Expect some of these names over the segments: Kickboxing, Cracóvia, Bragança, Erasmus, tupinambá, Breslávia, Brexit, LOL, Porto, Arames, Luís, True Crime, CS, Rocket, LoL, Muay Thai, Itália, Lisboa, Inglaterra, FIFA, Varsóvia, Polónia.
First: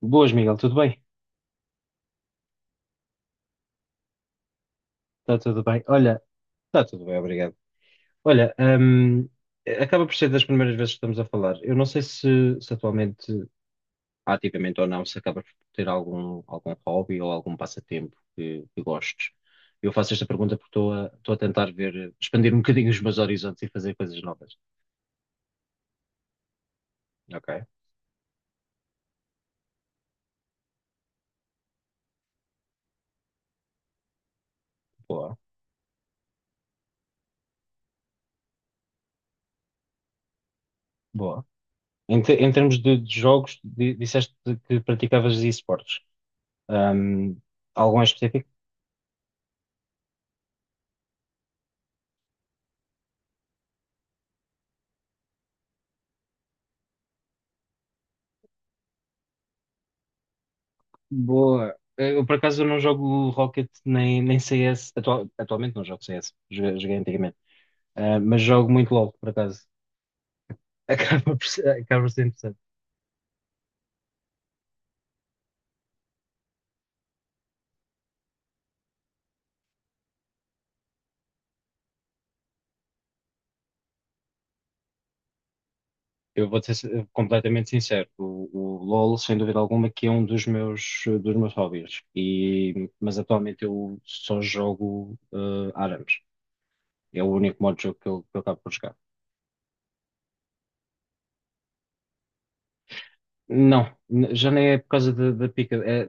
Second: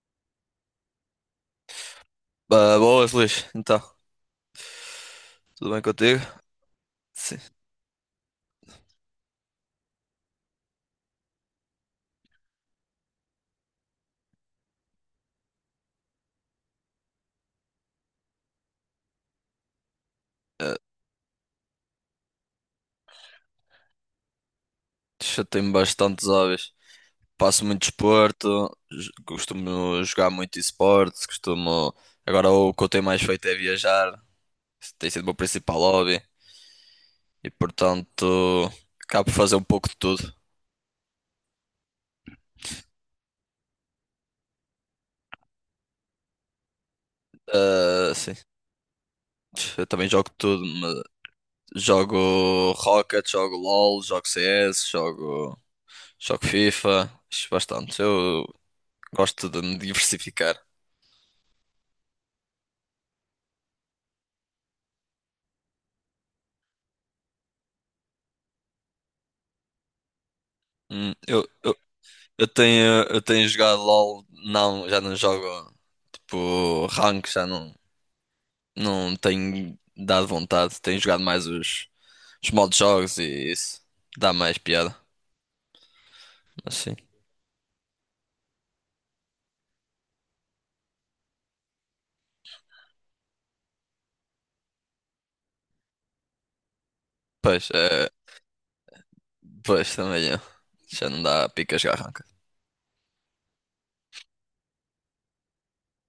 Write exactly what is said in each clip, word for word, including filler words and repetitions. Boas, Miguel, tudo bem? Ah, boas, Luís. Então, Está tudo tudo bem. bem contigo? Olha, está tudo bem, Sim. obrigado. Olha, hum, acaba por ser das primeiras vezes que estamos a falar. Eu não sei se, se atualmente, ativamente ou não, se acaba por ter algum, algum hobby ou algum passatempo que, que gostes. Eu faço esta pergunta porque Ah, estou a, estou a tentar ver, expandir um bocadinho os meus horizontes e fazer coisas novas. chatei-me bastante os hobbies. Ok, Passo muito desporto, j- costumo jogar muito esportes, costumo. Agora o que eu tenho mais feito é viajar. Isso tem sido o meu boa, principal hobby. E, portanto, acabo por fazer um pouco de tudo. boa. Em, te- em termos de, de jogos, di- disseste que praticavas esportes. Hum, Algum em Ah, sim. específico? Eu também jogo tudo, mas jogo Rocket, jogo LoL, jogo C S, jogo, jogo FIFA. Acho bastante. Eu gosto de me diversificar. Boa. Eu, por acaso, não jogo Rocket nem, nem C S. Atual- atualmente não jogo C S. Joguei, joguei antigamente. Ah, mas jogo muito L O L, por acaso. Hum, Acaba por eu, ser, Acaba por ser Eu interessante. tenho, eu tenho jogado LOL, não, já não jogo tipo rank, já não, não tenho dado vontade. Tenho jogado mais os, os modos de jogos e isso. Dá mais piada, Eu vou ser mas sim. sin- completamente sincero. O, o L O L, sem dúvida alguma, que é um dos meus, eh, dos meus hobbies. E, mas atualmente eu só jogo ah, Arames. É o único Pois, modo de jogo que é, eu, que eu acabo por jogar. pois também é. Já não dá pica jogar rank. Não, n- já nem é por causa da da pica. É,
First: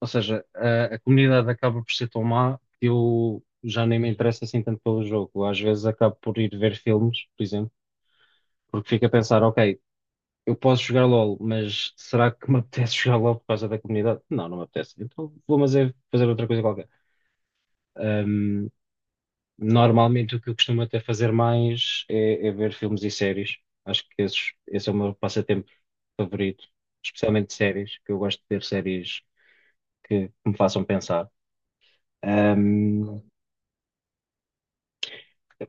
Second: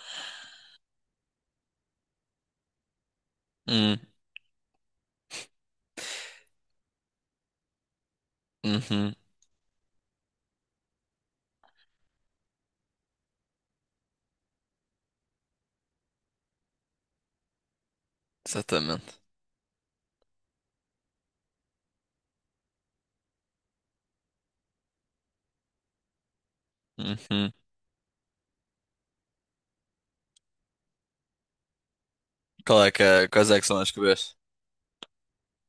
ou seja, a, a comunidade acaba por ser tão má que eu já nem Hum, me interesso assim tanto pelo jogo. Às vezes acabo por ir ver filmes, por exemplo, porque fico a uhum, pensar, ok, eu posso jogar L O L, mas será que me apetece jogar L O L por causa da comunidade? Não, não me apetece. Então vou fazer, fazer outra coisa qualquer. Ahm, exatamente. Normalmente o que eu costumo até fazer mais é, é ver filmes e séries. Acho que esses, esse é o meu passatempo favorito, especialmente Uhum. séries, que eu gosto de ver séries que, que me façam pensar. Qual é que é, quais é que são as que vês?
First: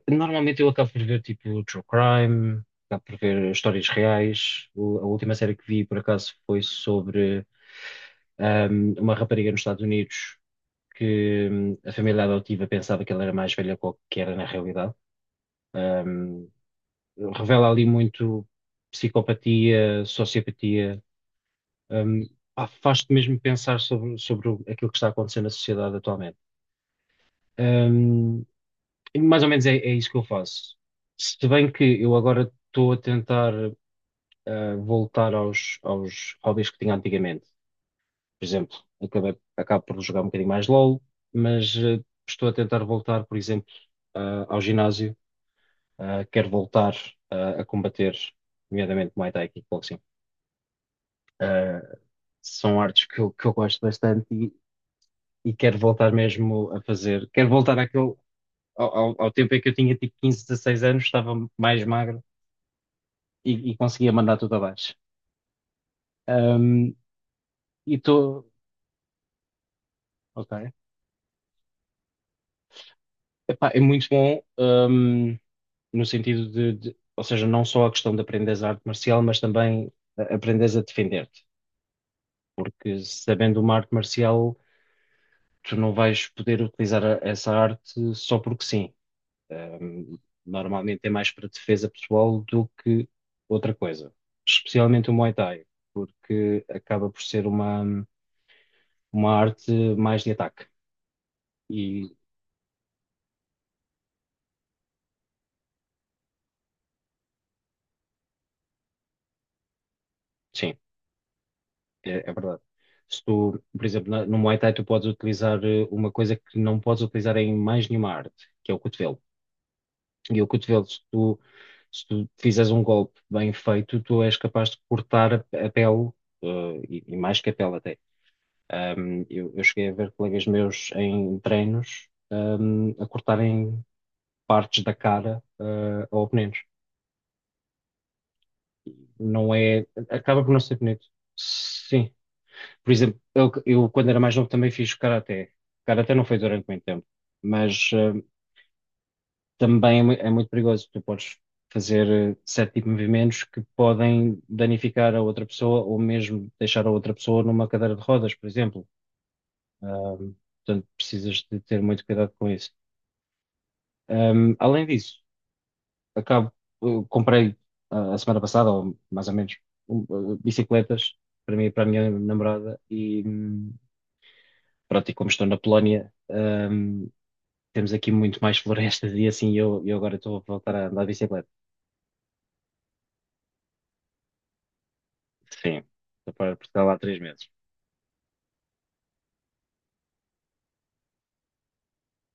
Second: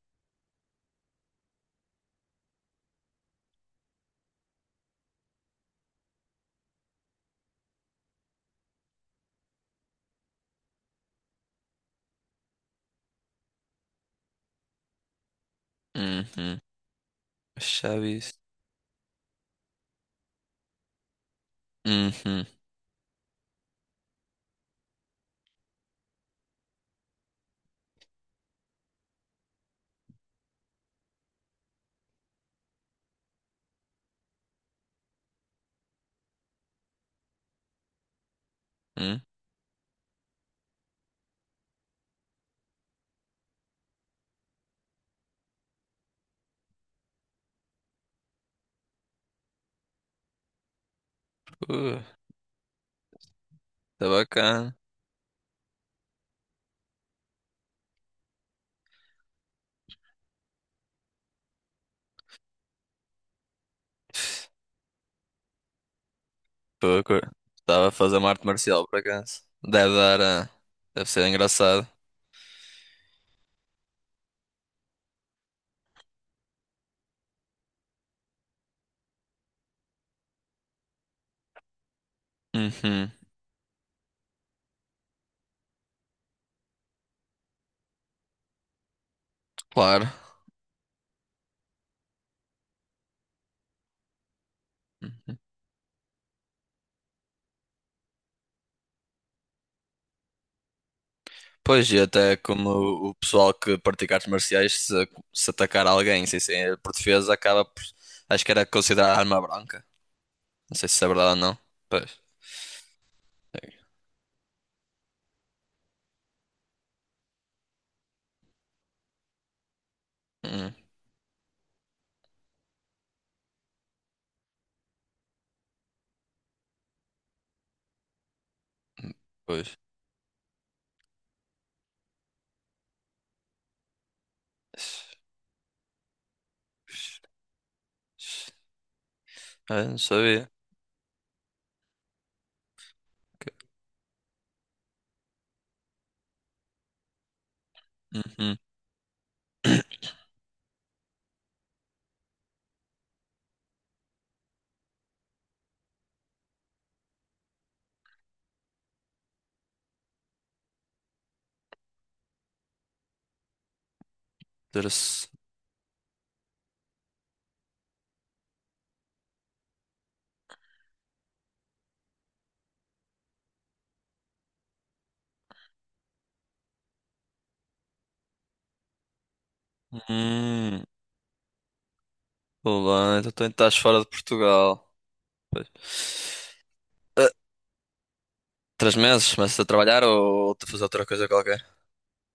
Normalmente eu acabo por ver tipo True Crime, acabo por ver histórias reais. O- a última série que vi por acaso foi sobre ahm, uma rapariga nos Estados Unidos que hum, a família adotiva pensava que ela era mais velha que que era na realidade. Ahm, Uhum. Revela ali Chaves. muito psicopatia, sociopatia. Ahm, Uhum. Pá, faz-te mesmo pensar sobre, sobre o- aquilo que está acontecendo na sociedade atualmente. Um, E mais ou menos é, é isso que eu faço. Se bem que eu agora estou a tentar ah, voltar aos, aos hobbies que tinha antigamente. Por exemplo, Uhum. acabei, acabo por jogar um bocadinho mais L O L, mas ah, estou a tentar voltar, por exemplo, ah, ao ginásio. Ah, quero voltar ah, a combater, nomeadamente Muay Thai e Kickboxing. Ah, Uh, são artes que eu, que eu gosto tá bastante e, bacana. e quero voltar mesmo a fazer. Quero voltar àquele, ao, ao, ao tempo em que eu tinha tipo quinze, dezesseis anos, estava mais magro e, e conseguia mandar tudo abaixo. Um, Pô, cur- Estava a e fazer uma arte estou. marcial por acaso. Deve dar. Ok. ah, Deve ser engraçado. Epá, é muito bom, um, no sentido de, de- ou seja, não só a questão de aprenderes a arte marcial, mas também a- aprenderes a defender-te. Porque Uhum, sabendo uma arte marcial, tu não vais poder utilizar a- essa arte só porque sim. claro. Um, Normalmente é mais para defesa pessoal do que outra coisa. Especialmente o Muay Uhum. Thai, porque acaba por ser uma, uma arte mais de ataque. Pois, e E até como o o pessoal que pratica artes marciais, se, se atacar alguém sem ser por defesa, acaba por. Acho que era considerada arma branca. sim. Não sei se é verdade ou não. Pois. É, é verdade. Se tu, por exemplo, na- no Muay Thai tu podes utilizar eh, uma coisa que não podes utilizar em mais nenhuma arte, que é o cotovelo. E o Uhum. cotovelo, se tu, se tu fizeres um golpe bem feito, tu és capaz de cortar a, a pele, eh, e, e mais que a pele até. Ahm, eu, eu Pois. cheguei a ver colegas meus em treinos, ahm, a cortarem partes da cara, eh, a oponentes. Não Ah, é, não acaba sabia. por não ser bonito. Sim, por exemplo, eu, Ok. eu, quando era mais novo também fiz karaté. Karaté não foi durante muito tempo, mas eh, Uhum. também é, mui- é muito perigoso. Tu podes fazer eh, certo tipo de movimentos que podem danificar a outra pessoa ou mesmo deixar a outra pessoa numa cadeira de rodas, por exemplo. Ahm, Portanto, precisas de ter muito cuidado com isso. Ahm, além disso, Interessante. acabo, eu comprei ah, a semana passada, ou mais ou menos, um, ah, bicicletas para mim e para a minha namorada e hum, pronto, e como estou na Polónia, hum, temos aqui muito mais florestas e assim eu, eu agora estou a voltar Hum, a andar de bicicleta. olá, então tu estás fora de Portugal. Pois. Sim, estou fora Portugal há três meses. Três meses? Mas a trabalhar ou a fazer outra coisa qualquer?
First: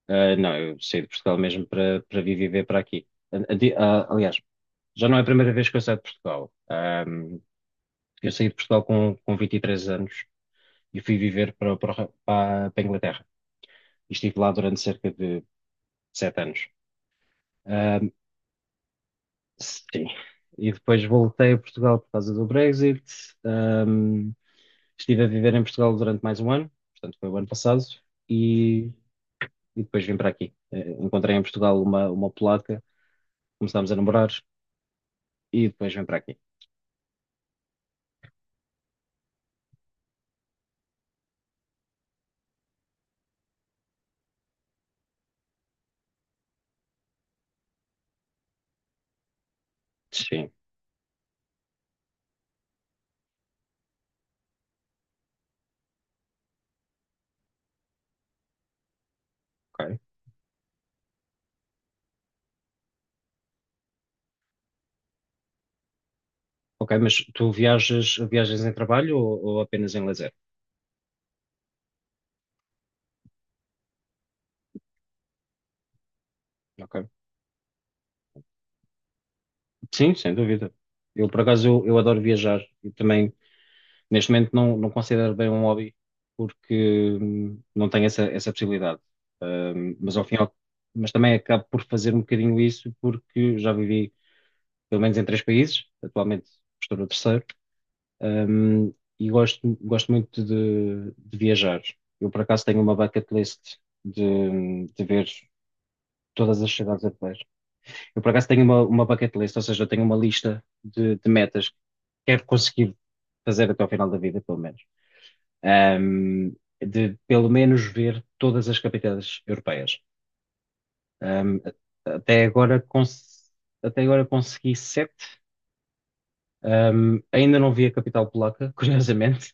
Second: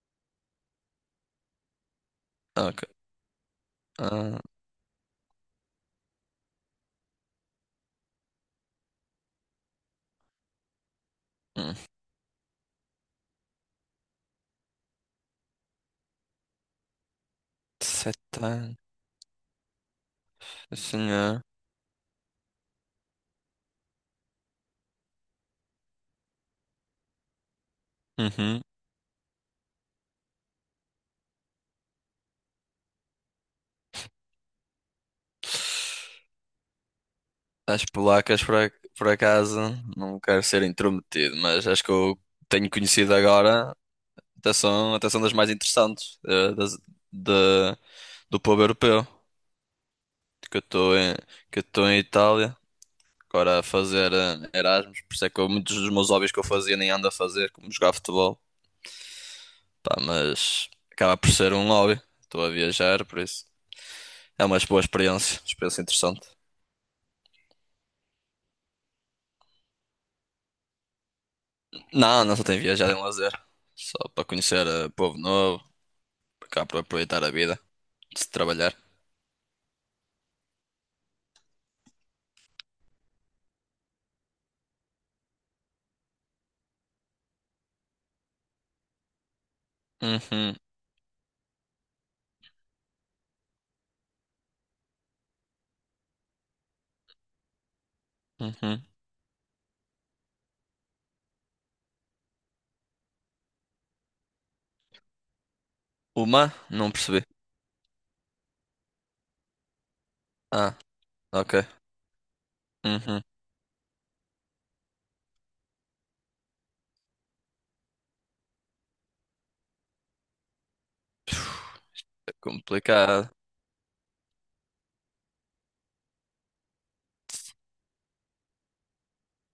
Ah, não, eu saí de Portugal mesmo para para vir viver Ah, para ok. aqui. An- Ante- ah, aliás, Ah, já não é a primeira vez que eu saio de Portugal. Ah, eu saí de Portugal com, com vinte e três anos e fui viver para, hum. para, o Re- para, para a Inglaterra. E estive lá durante cerca de sete anos. Ah, Sete anos. sim. E depois Senhor. voltei a Portugal por causa do Brexit. Estive a viver em Portugal durante mais um ano, portanto foi o ano passado, Uhum. e, e depois vim para aqui. Eh, encontrei em Portugal uma, uma polaca, começámos a namorar e depois vim para aqui. As polacas, por, ac- por acaso, não quero ser intrometido, mas acho que eu tenho conhecido agora, até são, até são das mais interessantes eh, das- da- do povo europeu, Sim, que eu estou em, que eu estou em Itália, agora a fazer eh, Erasmus, por isso é que eu- muitos dos meus hobbies que eu fazia nem ando a fazer, como jogar futebol. Pá, ok. mas acaba por ser um hobby. Estou a viajar, por isso. É uma boa experiência, experiência interessante. Ok, mas tu viajas, viajas em trabalho ou, ou apenas em lazer? Não, não só tenho viajado em lazer. Só para conhecer eh, povo novo, cá para Ok. aproveitar a vida, de se trabalhar. Sim, sem dúvida. Eu, por acaso, eu, eu adoro viajar e também, neste momento, não, não considero bem um hobby porque hum, não tenho essa, essa possibilidade. Hum, mas ao fim, e ao- Uhum, mas também acabo por fazer um bocadinho isso porque já vivi pelo menos em três países, atualmente estou no terceiro. uhum. Um, e gosto, gosto muito de, de viajar. Eu, por acaso, tenho uma bucket list de, de ver Uma? todas as Não cidades percebi. europeias. Eu, por acaso, tenho uma, uma bucket list, ou seja, eu tenho uma lista Ah, de, de ok. metas que quero conseguir Uhum. fazer até ao final da vida, pelo menos. Um, de, pelo menos, ver todas as capitais europeias. Um, a- É até agora, complicado. cons- até agora consegui sete. Um, ainda não vi a capital polaca, curiosamente,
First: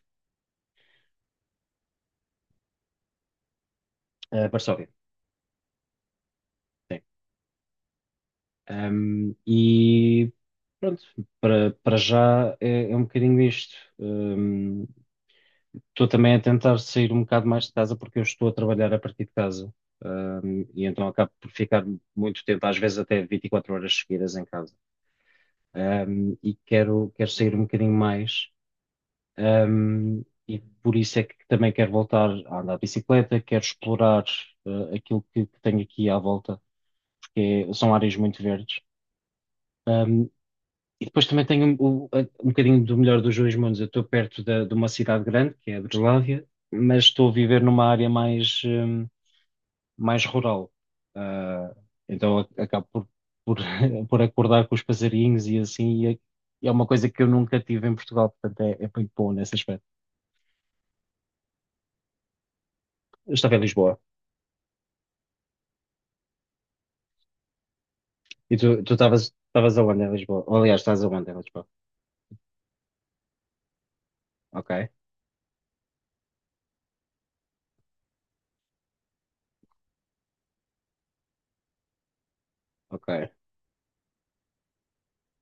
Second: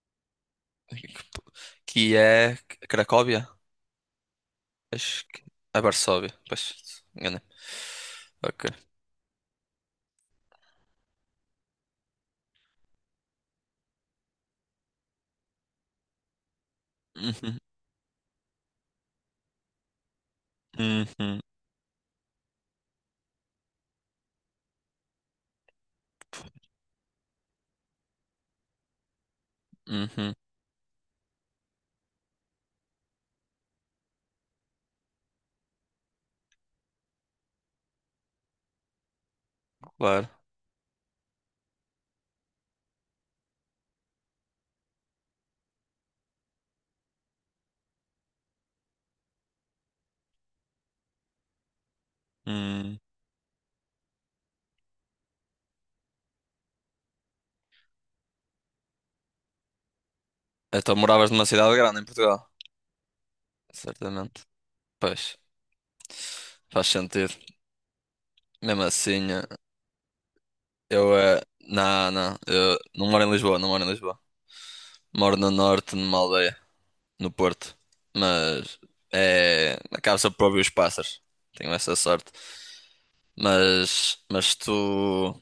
Que é Cracóvia? uh, Varsóvia. Acho que é Varsóvia. Sim. Pois, enganei. Ok. Um, e Pronto, para, para já é, é um bocadinho isto. Um, estou também a tentar sair um bocado Uhum, mais de casa porque eu estou a trabalhar a partir de casa. Um, e então acabo uhum, por ficar muito tempo, às vezes até vinte e quatro horas seguidas em casa. Um, e quero, quero sair um bocadinho mais. Um, uhum. e por isso é que também quero voltar a andar de bicicleta, quero explorar uh, aquilo que, que tenho aqui à volta, porque é- são áreas muito verdes. Um, Claro. e depois também tenho o- a- um, bocadinho do melhor dos dois mundos. Eu estou perto da- de uma cidade grande, que é a Breslávia, mas estou a viver numa área mais, um, mais rural. Uh, então ac- acabo Hum. por, por por acordar com os passarinhos e assim, e é, é uma coisa que eu nunca tive em Portugal, portanto é, é muito bom nesse aspecto. Então moravas numa cidade grande em Portugal? Eu estava em Lisboa. Certamente. Pois, faz sentido. E tu Mesmo tu estavas, assim, eh, estavas aonde em Lisboa? Ou, aliás, estás eu aonde em é. Lisboa? Não, não, eu não moro em Lisboa, não moro em Lisboa. Ok, Moro no norte, numa aldeia, no Porto. Mas é. Acaba-se por ouvir os pássaros. Tenho essa sorte. ok. Mas, mas se tu,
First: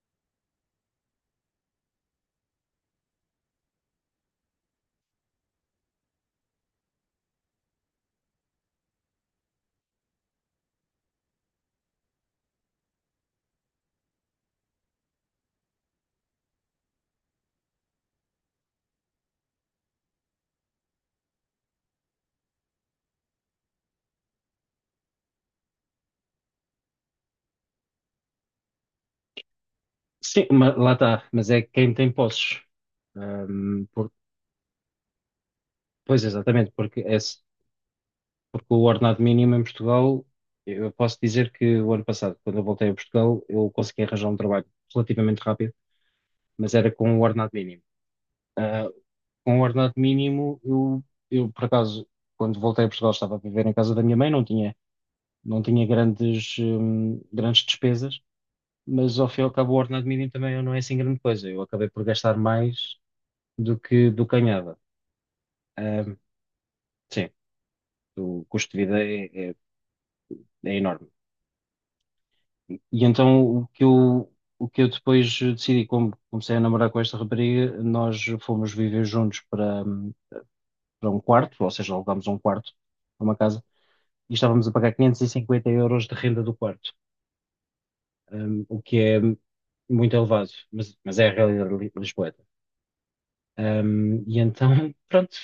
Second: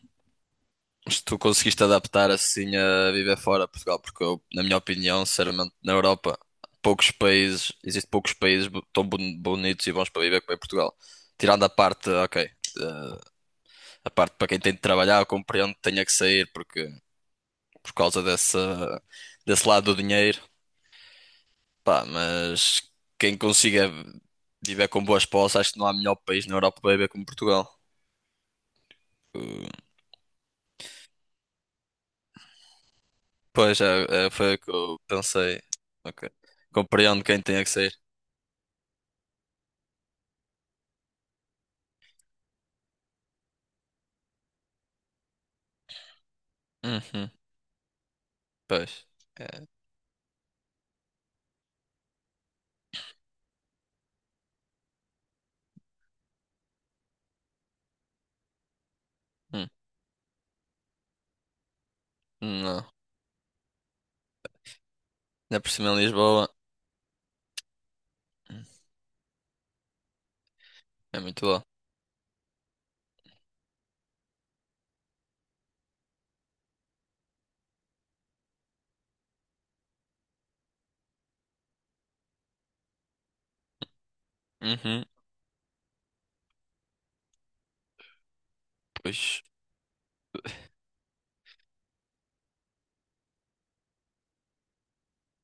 se tu conseguiste adaptar assim a viver fora de Portugal, porque eu, na minha opinião, sinceramente, na Europa, poucos países, existem poucos países bo- tão boni- bonitos e bons para viver como é Portugal. Tirando a parte, ok. eh, A parte para quem tem de trabalhar, eu compreendo que tenha que sair porque, por causa dessa, desse lado do dinheiro. Pá, mas quem consiga viver com boas posses, acho que não há melhor país na Europa para viver como Portugal. Uh, Sim, ma- lá está, mas é quem tem posses. Pois, Ahm, por- é, é, foi o que eu pensei. Pois Ok. exatamente, porque, Compreendo esse, quem tenha que sair. porque o ordenado mínimo em Portugal, eu posso dizer que o ano passado, quando eu voltei a Portugal, eu consegui arranjar um trabalho relativamente rápido, mas era com o Uhum, ordenado mínimo. Ah, pois. É, com o ordenado mínimo, eu, eu por acaso, quando voltei a Portugal, estava a viver em casa da minha mãe, não tinha, não tinha grandes, hum, grandes despesas. Mas ao fim e ao hum, cabo o ordenado mínimo também não é assim grande coisa. Eu acabei por gastar não. mais do que do que ganhava. Ainda por cima em Ahm, Lisboa. sim, o hum, custo de vida é, é- é enorme. É muito bom. E então o que eu, o que eu depois decidi, como comecei a namorar com esta rapariga, nós fomos viver juntos para, hum, para um quarto, ou seja, alugámos um quarto para uma casa e estávamos a pagar Uhum, quinhentos e cinquenta euros de renda do quarto, hum, o que é pois. muito elevado, mas, mas é a realidade li- lisboeta. Hum, e então, pronto,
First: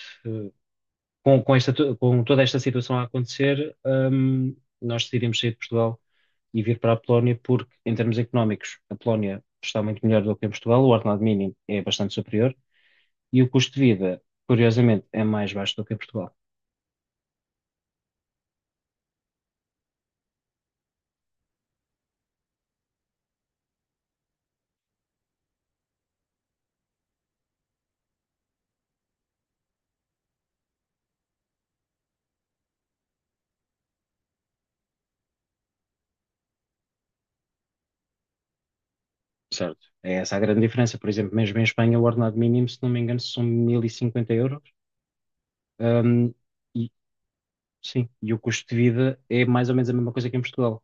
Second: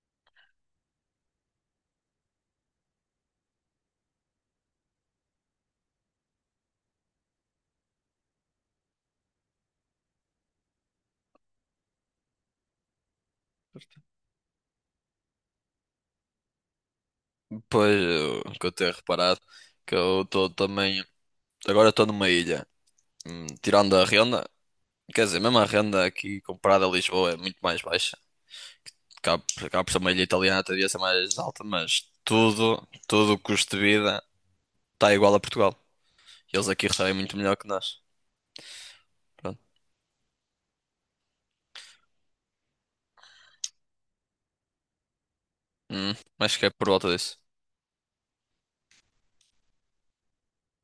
com, com esta to- com toda esta situação a acontecer, hum, nós decidimos sair de Portugal e vir para a Polónia porque, em termos económicos, a Polónia está muito melhor do que em Portugal, o ordenado mínimo é bastante superior e o custo de vida, curiosamente, é mais baixo do que em Portugal. Pois, eu, que eu tenho reparado que eu estou também. Agora estou numa ilha. Hum, tirando a renda, quer dizer, mesmo a renda aqui comparada a Lisboa é muito mais baixa. Cá, por- cá por ser uma ilha italiana, devia ser mais alta, mas tudo, tudo o custo de vida está igual a Portugal. Eles aqui recebem muito melhor que nós. Pronto. Certo. É essa a grande diferença. Por exemplo, mesmo em Espanha, o ordenado mínimo, se não me engano, são mil e cinquenta euros. Hum, Hum, acho que é por e, volta disso. sim, e o custo de vida é mais ou menos a mesma coisa que em Portugal.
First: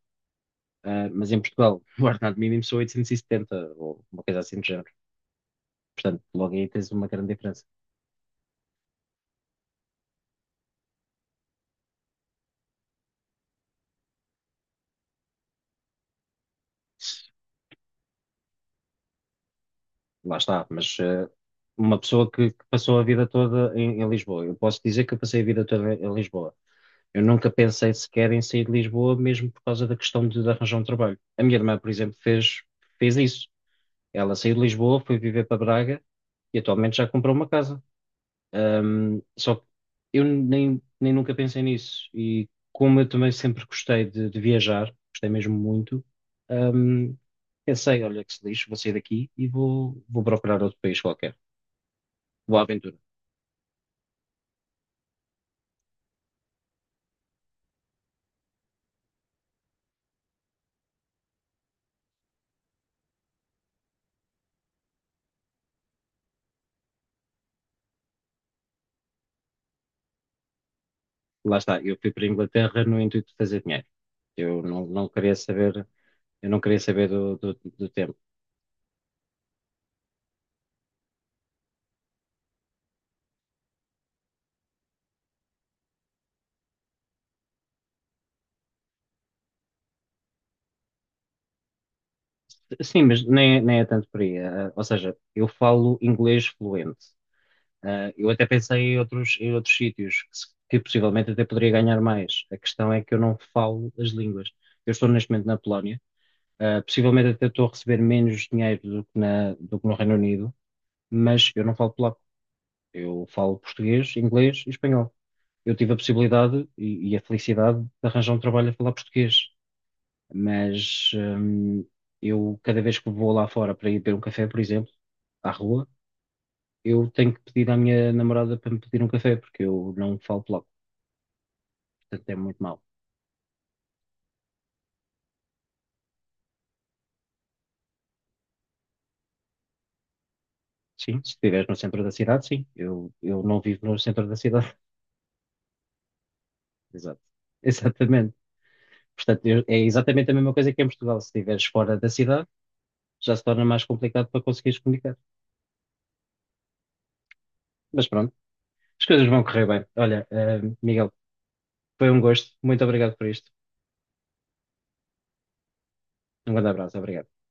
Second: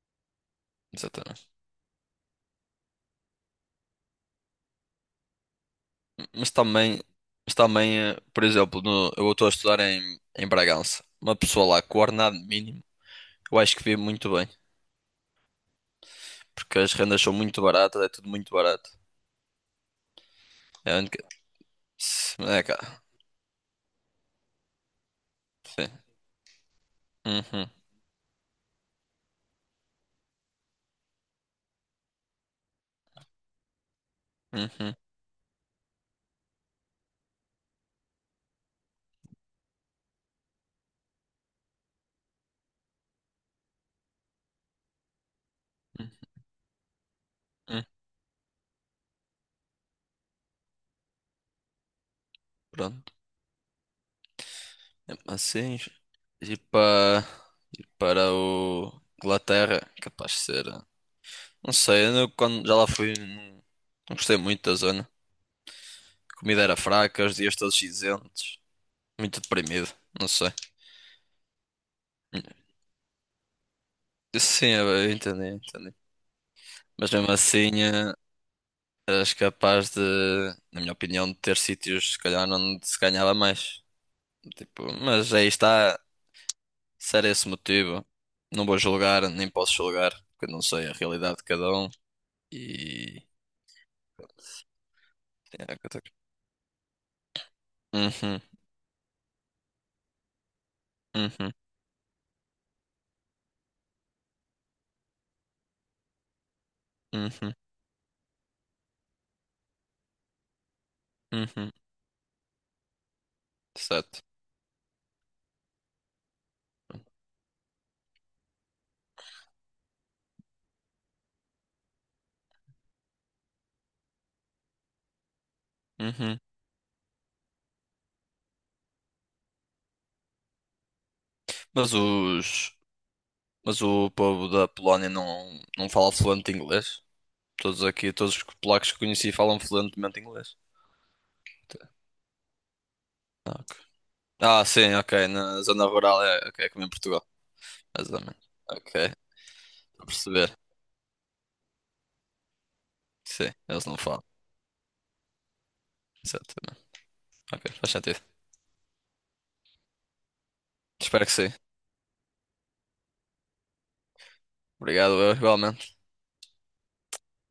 Ah, mas em Exatamente. Portugal, o ordenado mínimo são oitocentos e setenta ou uma coisa assim do género. Portanto, Mas logo aí tens também, uma grande mas diferença. também, eh, por exemplo, no- eu estou a estudar em, em, Bragança. Uma pessoa lá com o ordenado mínimo, eu acho que vive muito bem. Porque as rendas são muito baratas, é tudo muito barato. Lá está, É mas a única. eh, uma pessoa Se- que, É, que passou cara. a vida toda em, em Lisboa, eu posso dizer que eu passei a vida Sim. toda em, em Lisboa. Eu nunca Uhum, pensei sequer em sair de Lisboa, mesmo por causa da questão de, de arranjar um trabalho. A minha irmã, por exemplo, fez, fez isso. Ela saiu de uhum. Lisboa, foi viver para Braga e atualmente já comprou uma casa. Um, só que eu nem, nem nunca pensei nisso. E como eu também sempre gostei de, de viajar, gostei mesmo muito, um, Hum, pensei, olha que se lixo, vou sair daqui e vou, vou procurar outro país qualquer. Vou à aventura. pronto. É, assim, ir para, ir para o Inglaterra, capaz de ser. Não sei, eu não- quando já lá fui, não, não gostei muito da zona. A comida era fraca, os dias todos cinzentos, muito deprimido, não sei. Lá está, eu fui para a Hum, Inglaterra no intuito de fazer dinheiro. Eu Sim, não, não eu queria entendi, saber, entendi. eu não queria saber Mas mesmo do, do, assim, do eh, tempo. eras capaz de, na minha opinião, de ter sítios, se calhar, onde se ganhava mais. Tipo, mas aí está. Se era esse o motivo, não vou julgar, nem posso julgar, porque eu não sei a realidade de cada um. Sim, E. mas nem, nem é tanto por aí. Ah, ou seja, eu Era o que eu falo tenho. inglês fluente. Ah, eu Uhum, até pensei em outros, em outros sítios que, se- que possivelmente até uhum, poderia ganhar mais. A questão é que eu não falo as línguas. Eu estou neste momento na Polónia. Ah, possivelmente até uhum, estou a receber menos dinheiro do que, na- do que no Reino Unido, mas eu uhum, não falo polaco. Eu falo português, certo. inglês e espanhol. Eu tive a possibilidade e, e a felicidade de arranjar um trabalho a falar português, mas hum, eu cada vez que vou lá fora para ir beber um café, por exemplo, à rua, Uhum. eu tenho que pedir à minha namorada para me pedir um café, porque eu não falo logo, Mas portanto é muito os. mau. Mas o povo da Polónia não, não fala fluente inglês? Todos aqui, todos os polacos que conheci falam fluentemente inglês. Sim, se estiveres no centro da cidade, sim. Eu, eu Ah, não ok. vivo no centro da Ah, cidade. sim, ok. Na zona rural é, ok, é como em Exato. Portugal. Exatamente. Exatamente. Ok, Portanto, estou eu- é a exatamente a mesma perceber. coisa que em Portugal. Se estiveres fora da cidade, já se Sim, torna mais eles não falam. complicado para conseguires comunicar. Exatamente. Ok, faz Mas sentido. pronto, as coisas vão correr bem. Olha, eh, Miguel, Espero que sim. foi um gosto. Muito obrigado por isto. Obrigado, eu igualmente. Um grande abraço. Obrigado.